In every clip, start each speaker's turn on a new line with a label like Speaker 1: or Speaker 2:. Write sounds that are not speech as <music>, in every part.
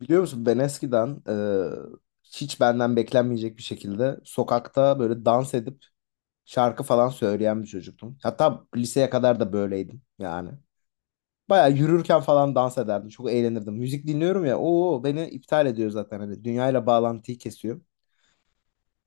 Speaker 1: Biliyor musun ben eskiden hiç benden beklenmeyecek bir şekilde sokakta böyle dans edip şarkı falan söyleyen bir çocuktum. Hatta liseye kadar da böyleydim yani. Baya yürürken falan dans ederdim. Çok eğlenirdim. Müzik dinliyorum ya. Oo beni iptal ediyor zaten hani dünyayla bağlantıyı kesiyor.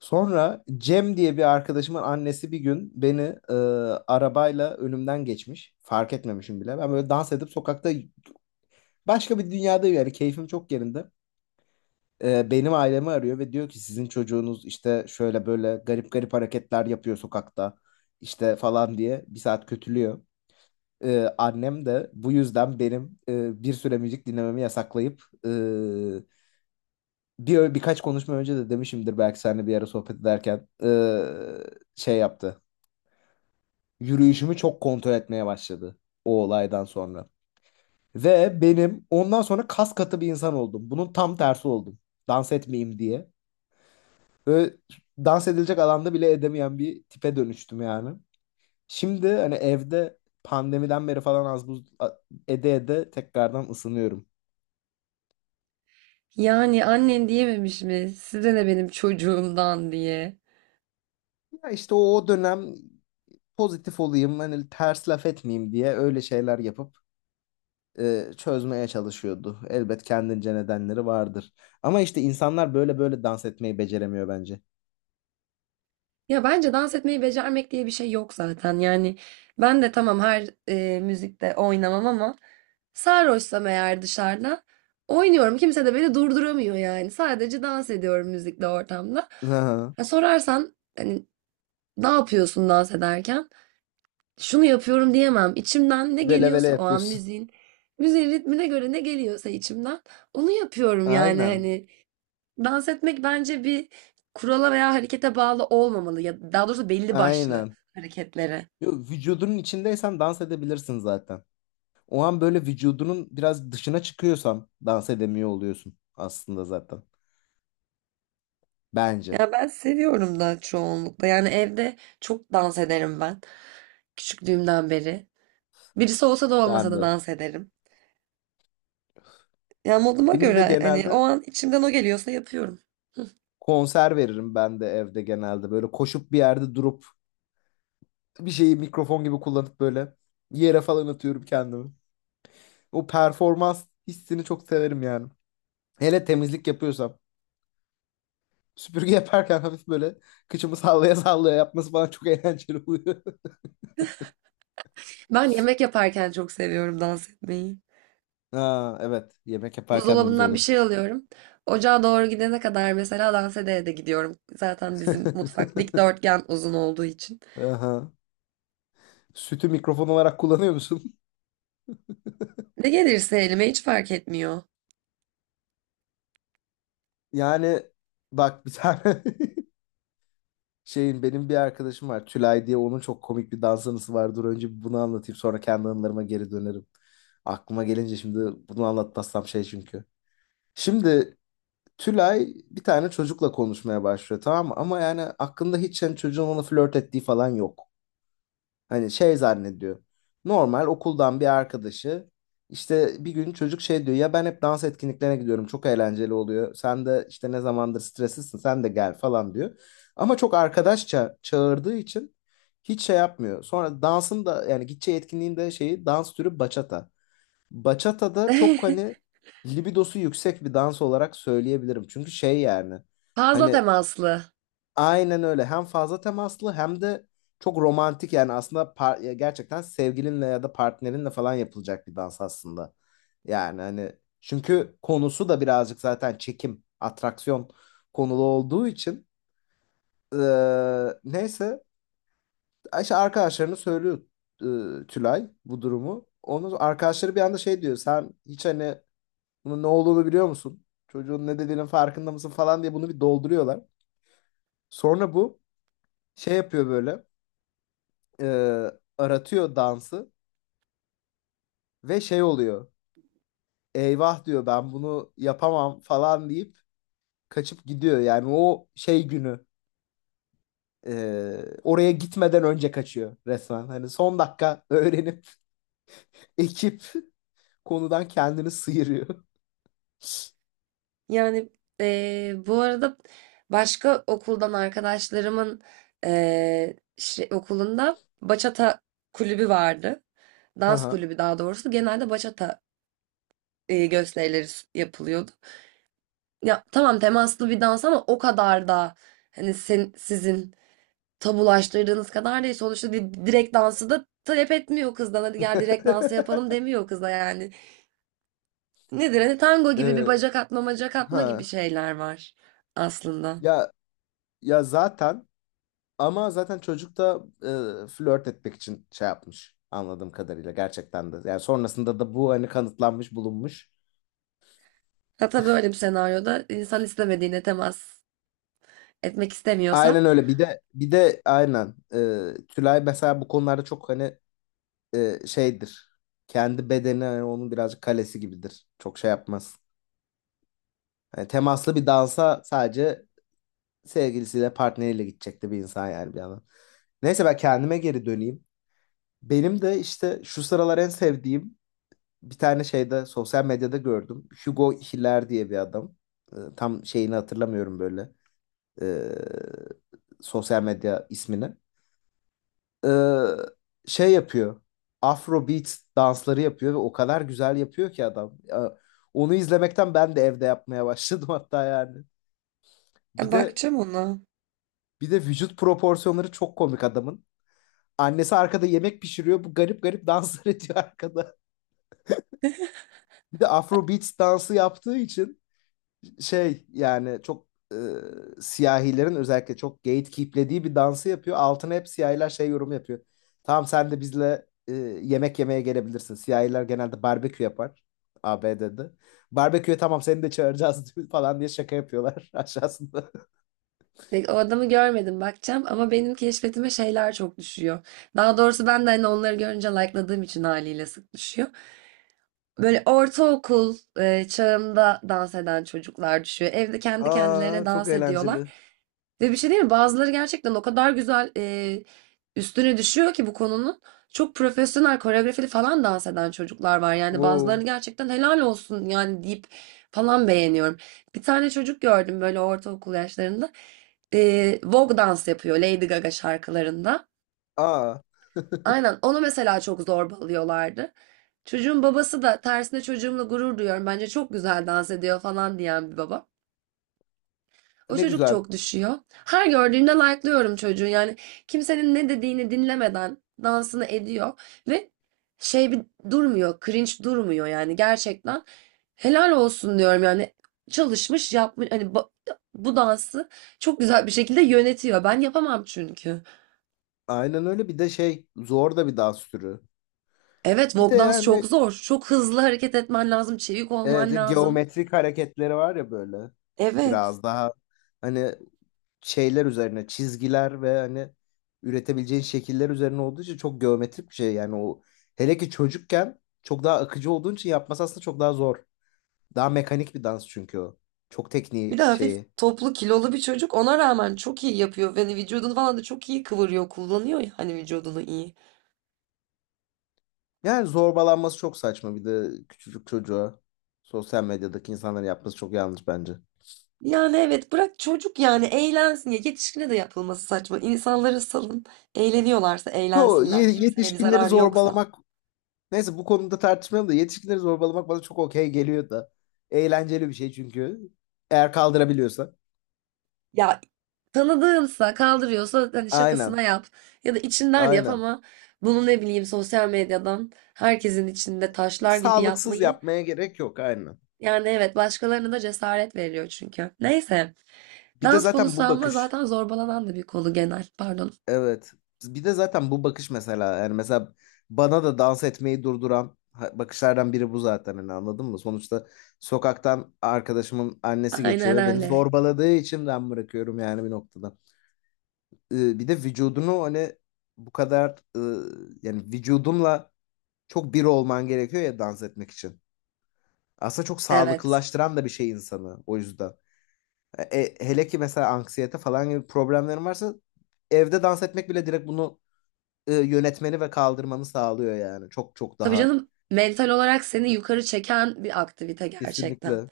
Speaker 1: Sonra Cem diye bir arkadaşımın annesi bir gün beni e, arabayla önümden geçmiş. Fark etmemişim bile. Ben böyle dans edip sokakta başka bir dünyadayım yani keyfim çok yerinde. Benim ailemi arıyor ve diyor ki sizin çocuğunuz işte şöyle böyle garip garip hareketler yapıyor sokakta işte falan diye bir saat kötülüyor. E, annem de bu yüzden benim bir süre müzik dinlememi yasaklayıp birkaç konuşma önce de demişimdir belki seninle bir ara sohbet ederken şey yaptı. Yürüyüşümü çok kontrol etmeye başladı o olaydan sonra. Ve benim ondan sonra kas katı bir insan oldum. Bunun tam tersi oldum. Dans etmeyeyim diye. Böyle dans edilecek alanda bile edemeyen bir tipe dönüştüm yani. Şimdi hani evde pandemiden beri falan az buz ede ede tekrardan ısınıyorum.
Speaker 2: Yani annem diyememiş mi? Size ne benim çocuğumdan diye.
Speaker 1: Ya işte o dönem pozitif olayım hani ters laf etmeyeyim diye öyle şeyler yapıp çözmeye çalışıyordu. Elbet kendince nedenleri vardır. Ama işte insanlar böyle böyle dans etmeyi beceremiyor bence.
Speaker 2: Ya bence dans etmeyi becermek diye bir şey yok zaten. Yani ben de tamam her müzikte oynamam ama sarhoşsam eğer dışarıda oynuyorum. Kimse de beni durduramıyor yani. Sadece dans ediyorum müzikle ortamda.
Speaker 1: Aha.
Speaker 2: Ya sorarsan hani ne yapıyorsun dans ederken? Şunu yapıyorum diyemem. İçimden ne
Speaker 1: Vele vele
Speaker 2: geliyorsa o an
Speaker 1: yapıyorsun.
Speaker 2: müziğin ritmine göre ne geliyorsa içimden onu yapıyorum yani
Speaker 1: Aynen.
Speaker 2: hani. Dans etmek bence bir kurala veya harekete bağlı olmamalı ya daha doğrusu belli başlı
Speaker 1: Aynen.
Speaker 2: hareketlere.
Speaker 1: Yo, vücudunun içindeysen dans edebilirsin zaten. O an böyle vücudunun biraz dışına çıkıyorsan dans edemiyor oluyorsun aslında zaten. Bence.
Speaker 2: Ya ben seviyorum da çoğunlukla. Yani evde çok dans ederim ben küçüklüğümden beri. Birisi olsa da olmasa
Speaker 1: Ben
Speaker 2: da
Speaker 1: de.
Speaker 2: dans ederim. Ya moduma
Speaker 1: Benim de
Speaker 2: göre hani
Speaker 1: genelde
Speaker 2: o an içimden o geliyorsa yapıyorum.
Speaker 1: konser veririm ben de evde genelde. Böyle koşup bir yerde durup bir şeyi mikrofon gibi kullanıp böyle yere falan atıyorum kendimi. O performans hissini çok severim yani. Hele temizlik yapıyorsam. Süpürge <laughs> yaparken hafif böyle kıçımı sallaya sallaya yapması bana çok eğlenceli oluyor. <laughs>
Speaker 2: Ben yemek yaparken çok seviyorum dans etmeyi.
Speaker 1: Ha, evet. Yemek yaparken de güzel
Speaker 2: Buzdolabından bir
Speaker 1: olur.
Speaker 2: şey alıyorum. Ocağa doğru gidene kadar mesela dans ede de gidiyorum. Zaten bizim mutfak dikdörtgen uzun olduğu için.
Speaker 1: <laughs> Aha. Sütü mikrofon olarak kullanıyor musun? <laughs>
Speaker 2: Ne gelirse elime hiç fark etmiyor.
Speaker 1: Yani bak bir tane <laughs> şeyin benim bir arkadaşım var. Tülay diye onun çok komik bir dans anısı var. Dur önce bir bunu anlatayım sonra kendi anılarıma geri dönerim. Aklıma gelince şimdi bunu anlatmazsam şey çünkü. Şimdi Tülay bir tane çocukla konuşmaya başlıyor tamam mı? Ama yani aklında hiç yani çocuğun ona flört ettiği falan yok. Hani şey zannediyor. Normal okuldan bir arkadaşı işte bir gün çocuk şey diyor ya ben hep dans etkinliklerine gidiyorum çok eğlenceli oluyor. Sen de işte ne zamandır streslisin sen de gel falan diyor. Ama çok arkadaşça çağırdığı için hiç şey yapmıyor. Sonra dansın da yani gideceği etkinliğin de şeyi dans türü bachata. Bachata da çok hani
Speaker 2: <laughs>
Speaker 1: libidosu yüksek bir dans olarak söyleyebilirim. Çünkü şey yani
Speaker 2: Fazla
Speaker 1: hani
Speaker 2: temaslı.
Speaker 1: aynen öyle. Hem fazla temaslı hem de çok romantik yani aslında ya gerçekten sevgilinle ya da partnerinle falan yapılacak bir dans aslında. Yani hani çünkü konusu da birazcık zaten çekim, atraksiyon konulu olduğu için neyse işte arkadaşlarını söylüyor Tülay bu durumu. Onun arkadaşları bir anda şey diyor sen hiç hani bunun ne olduğunu biliyor musun? Çocuğun ne dediğinin farkında mısın falan diye bunu bir dolduruyorlar. Sonra bu şey yapıyor böyle. e, Aratıyor dansı ve şey oluyor. Eyvah diyor ben bunu yapamam falan deyip kaçıp gidiyor. Yani o şey günü oraya gitmeden önce kaçıyor resmen. Hani son dakika öğrenip <laughs> ekip konudan kendini sıyırıyor. <laughs>
Speaker 2: Yani bu arada başka okuldan arkadaşlarımın okulunda bachata kulübü vardı. Dans
Speaker 1: Haha.
Speaker 2: kulübü daha doğrusu. Genelde bachata yapılıyordu. Ya tamam temaslı bir dans ama o kadar da hani sen, sizin tabulaştırdığınız kadar değil. Sonuçta direkt dansı da talep etmiyor kızdan. Hadi gel direkt dansı
Speaker 1: <laughs>
Speaker 2: yapalım demiyor kıza yani. Nedir? Hani tango gibi bir
Speaker 1: E,
Speaker 2: bacak atma, bacak atma gibi
Speaker 1: ha.
Speaker 2: şeyler var aslında.
Speaker 1: Ya ya zaten ama zaten çocuk da flört etmek için şey yapmış anladığım kadarıyla gerçekten de. Yani sonrasında da bu hani kanıtlanmış bulunmuş.
Speaker 2: Hatta böyle bir senaryoda insan istemediğine temas etmek istemiyorsa
Speaker 1: Aynen öyle. Bir de aynen. Tülay mesela bu konularda çok hani şeydir. Kendi bedeni hani onun birazcık kalesi gibidir. Çok şey yapmaz. Hani temaslı bir dansa sadece sevgilisiyle partneriyle gidecekti bir insan yani bir yandan. Neyse ben kendime geri döneyim. Benim de işte şu sıralar en sevdiğim bir tane şeyde sosyal medyada gördüm. Hugo Hiller diye bir adam. Tam şeyini hatırlamıyorum böyle. Ee, sosyal medya ismini. e, Şey yapıyor. Afrobeat dansları yapıyor ve o kadar güzel yapıyor ki adam. Ya, onu izlemekten ben de evde yapmaya başladım <laughs> hatta yani. Bir de
Speaker 2: bakacağım ona.
Speaker 1: bir de vücut proporsiyonları çok komik adamın. Annesi arkada yemek pişiriyor. Bu garip garip danslar <laughs> ediyor arkada. Bir de Afrobeat dansı yaptığı için şey yani çok siyahilerin özellikle çok gatekeeplediği bir dansı yapıyor. Altına hep siyahiler şey yorum yapıyor. Tamam sen de bizle yemek yemeye gelebilirsin. Siyahiler genelde barbekü yapar ABD'de. Barbeküye tamam seni de çağıracağız <laughs> falan diye şaka yapıyorlar <laughs> aşağısında.
Speaker 2: O adamı görmedim bakacağım ama benim keşfetime şeyler çok düşüyor. Daha doğrusu ben de hani onları görünce like'ladığım için haliyle sık düşüyor. Böyle ortaokul çağında dans eden çocuklar düşüyor. Evde kendi kendilerine
Speaker 1: Aa çok
Speaker 2: dans ediyorlar.
Speaker 1: eğlenceli.
Speaker 2: Ve bir şey değil mi? Bazıları gerçekten o kadar güzel üstüne düşüyor ki bu konunun. Çok profesyonel koreografili falan dans eden çocuklar var. Yani
Speaker 1: Wow.
Speaker 2: bazılarını gerçekten helal olsun yani deyip falan beğeniyorum. Bir tane çocuk gördüm böyle ortaokul yaşlarında. Vogue dans yapıyor Lady Gaga şarkılarında.
Speaker 1: Aa
Speaker 2: Aynen onu mesela çok zorbalıyorlardı. Çocuğun babası da tersine çocuğumla gurur duyuyorum. Bence çok güzel dans ediyor falan diyen bir baba. O
Speaker 1: ne
Speaker 2: çocuk
Speaker 1: güzel.
Speaker 2: çok düşüyor. Her gördüğümde like'lıyorum çocuğu. Yani kimsenin ne dediğini dinlemeden dansını ediyor ve şey bir durmuyor, cringe durmuyor yani gerçekten. Helal olsun diyorum yani. Çalışmış, yapmış hani bu dansı çok güzel bir şekilde yönetiyor. Ben yapamam çünkü.
Speaker 1: Aynen öyle bir de şey zor da bir dans türü.
Speaker 2: Evet,
Speaker 1: Bir de
Speaker 2: walk dans
Speaker 1: yani
Speaker 2: çok zor. Çok hızlı hareket etmen lazım, çevik olman
Speaker 1: evet,
Speaker 2: lazım.
Speaker 1: geometrik hareketleri var ya böyle.
Speaker 2: Evet.
Speaker 1: Biraz daha hani şeyler üzerine çizgiler ve hani üretebileceğin şekiller üzerine olduğu için çok geometrik bir şey yani o hele ki çocukken çok daha akıcı olduğun için yapması aslında çok daha zor. Daha mekanik bir dans çünkü o. Çok
Speaker 2: Bir de
Speaker 1: tekniği
Speaker 2: hafif
Speaker 1: şeyi.
Speaker 2: toplu kilolu bir çocuk ona rağmen çok iyi yapıyor. Yani vücudunu falan da çok iyi kıvırıyor, kullanıyor ya hani vücudunu iyi.
Speaker 1: Yani zorbalanması çok saçma bir de küçücük çocuğa sosyal medyadaki insanların yapması çok yanlış bence.
Speaker 2: Yani evet bırak çocuk yani eğlensin ya yetişkine de yapılması saçma. İnsanları salın eğleniyorlarsa
Speaker 1: Yo
Speaker 2: eğlensinler kimseye bir
Speaker 1: yetişkinleri
Speaker 2: zararı yoksa.
Speaker 1: zorbalamak neyse bu konuda tartışmayalım da yetişkinleri zorbalamak bana çok okey geliyor da. Eğlenceli bir şey çünkü. Eğer kaldırabiliyorsa.
Speaker 2: Ya tanıdığınsa kaldırıyorsa hani
Speaker 1: Aynen.
Speaker 2: şakasına yap ya da içinden yap
Speaker 1: Aynen.
Speaker 2: ama bunu ne bileyim sosyal medyadan herkesin içinde taşlar gibi
Speaker 1: Sağlıksız
Speaker 2: yapmayı.
Speaker 1: yapmaya gerek yok aynen.
Speaker 2: Yani evet başkalarına da cesaret veriyor çünkü. Neyse.
Speaker 1: Bir de
Speaker 2: Dans
Speaker 1: zaten
Speaker 2: konusu
Speaker 1: bu
Speaker 2: ama
Speaker 1: bakış
Speaker 2: zaten zorbalanan da bir konu genel. Pardon.
Speaker 1: evet. Bir de zaten bu bakış mesela yani mesela bana da dans etmeyi durduran bakışlardan biri bu zaten hani anladın mı? Sonuçta sokaktan arkadaşımın annesi geçiyor
Speaker 2: Aynen
Speaker 1: ve beni
Speaker 2: öyle.
Speaker 1: zorbaladığı için ben bırakıyorum yani bir noktada. Bir de vücudunu hani bu kadar e, yani vücudunla çok bir olman gerekiyor ya dans etmek için. Aslında çok
Speaker 2: Evet.
Speaker 1: sağlıklılaştıran da bir şey insanı o yüzden. E, hele ki mesela anksiyete falan gibi problemlerin varsa evde dans etmek bile direkt bunu yönetmeni ve kaldırmanı sağlıyor yani. Çok çok
Speaker 2: Tabii
Speaker 1: daha
Speaker 2: canım mental olarak seni yukarı çeken bir aktivite gerçekten.
Speaker 1: kesinlikle.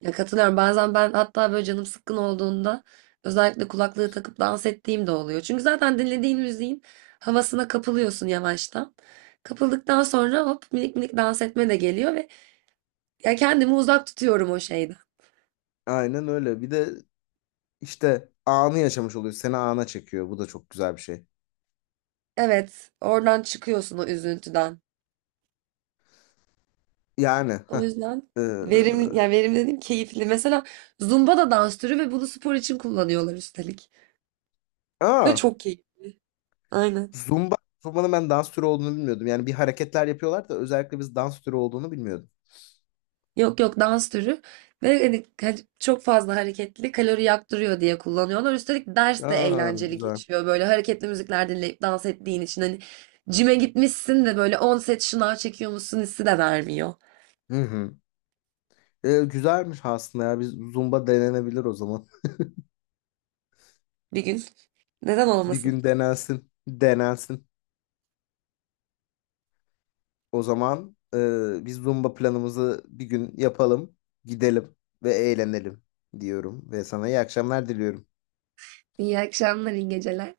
Speaker 2: Ya katılıyorum. Bazen ben hatta böyle canım sıkkın olduğunda özellikle kulaklığı takıp dans ettiğim de oluyor. Çünkü zaten dinlediğin müziğin havasına kapılıyorsun yavaştan. Kapıldıktan sonra hop minik minik dans etme de geliyor ve ya kendimi uzak tutuyorum o şeyden.
Speaker 1: Aynen öyle. Bir de işte anı yaşamış oluyor. Seni ana çekiyor. Bu da çok güzel bir şey.
Speaker 2: Evet, oradan çıkıyorsun o üzüntüden.
Speaker 1: Yani. Heh.
Speaker 2: O yüzden
Speaker 1: Ee,
Speaker 2: verimli, yani verimli dedim keyifli. Mesela Zumba da dans türü ve bunu spor için kullanıyorlar üstelik.
Speaker 1: aa,
Speaker 2: Ve çok keyif. Aynen.
Speaker 1: Zumba. Zumba'nın ben dans türü olduğunu bilmiyordum. Yani bir hareketler yapıyorlar da özellikle biz dans türü olduğunu bilmiyordum.
Speaker 2: Yok yok dans türü. Ve hani çok fazla hareketli kalori yaktırıyor diye kullanıyorlar. Üstelik ders de
Speaker 1: Aa,
Speaker 2: eğlenceli
Speaker 1: güzel.
Speaker 2: geçiyor. Böyle hareketli müzikler dinleyip dans ettiğin için hani cime gitmişsin de böyle 10 set şınav çekiyormuşsun hissi de vermiyor.
Speaker 1: Hı hı. Güzelmiş aslında ya. Biz Zumba denenebilir o zaman.
Speaker 2: Bir gün. Neden
Speaker 1: Bir
Speaker 2: olmasın?
Speaker 1: gün denensin. Denensin. O zaman biz Zumba planımızı bir gün yapalım. Gidelim ve eğlenelim diyorum. Ve sana iyi akşamlar diliyorum.
Speaker 2: İyi akşamlar, iyi geceler.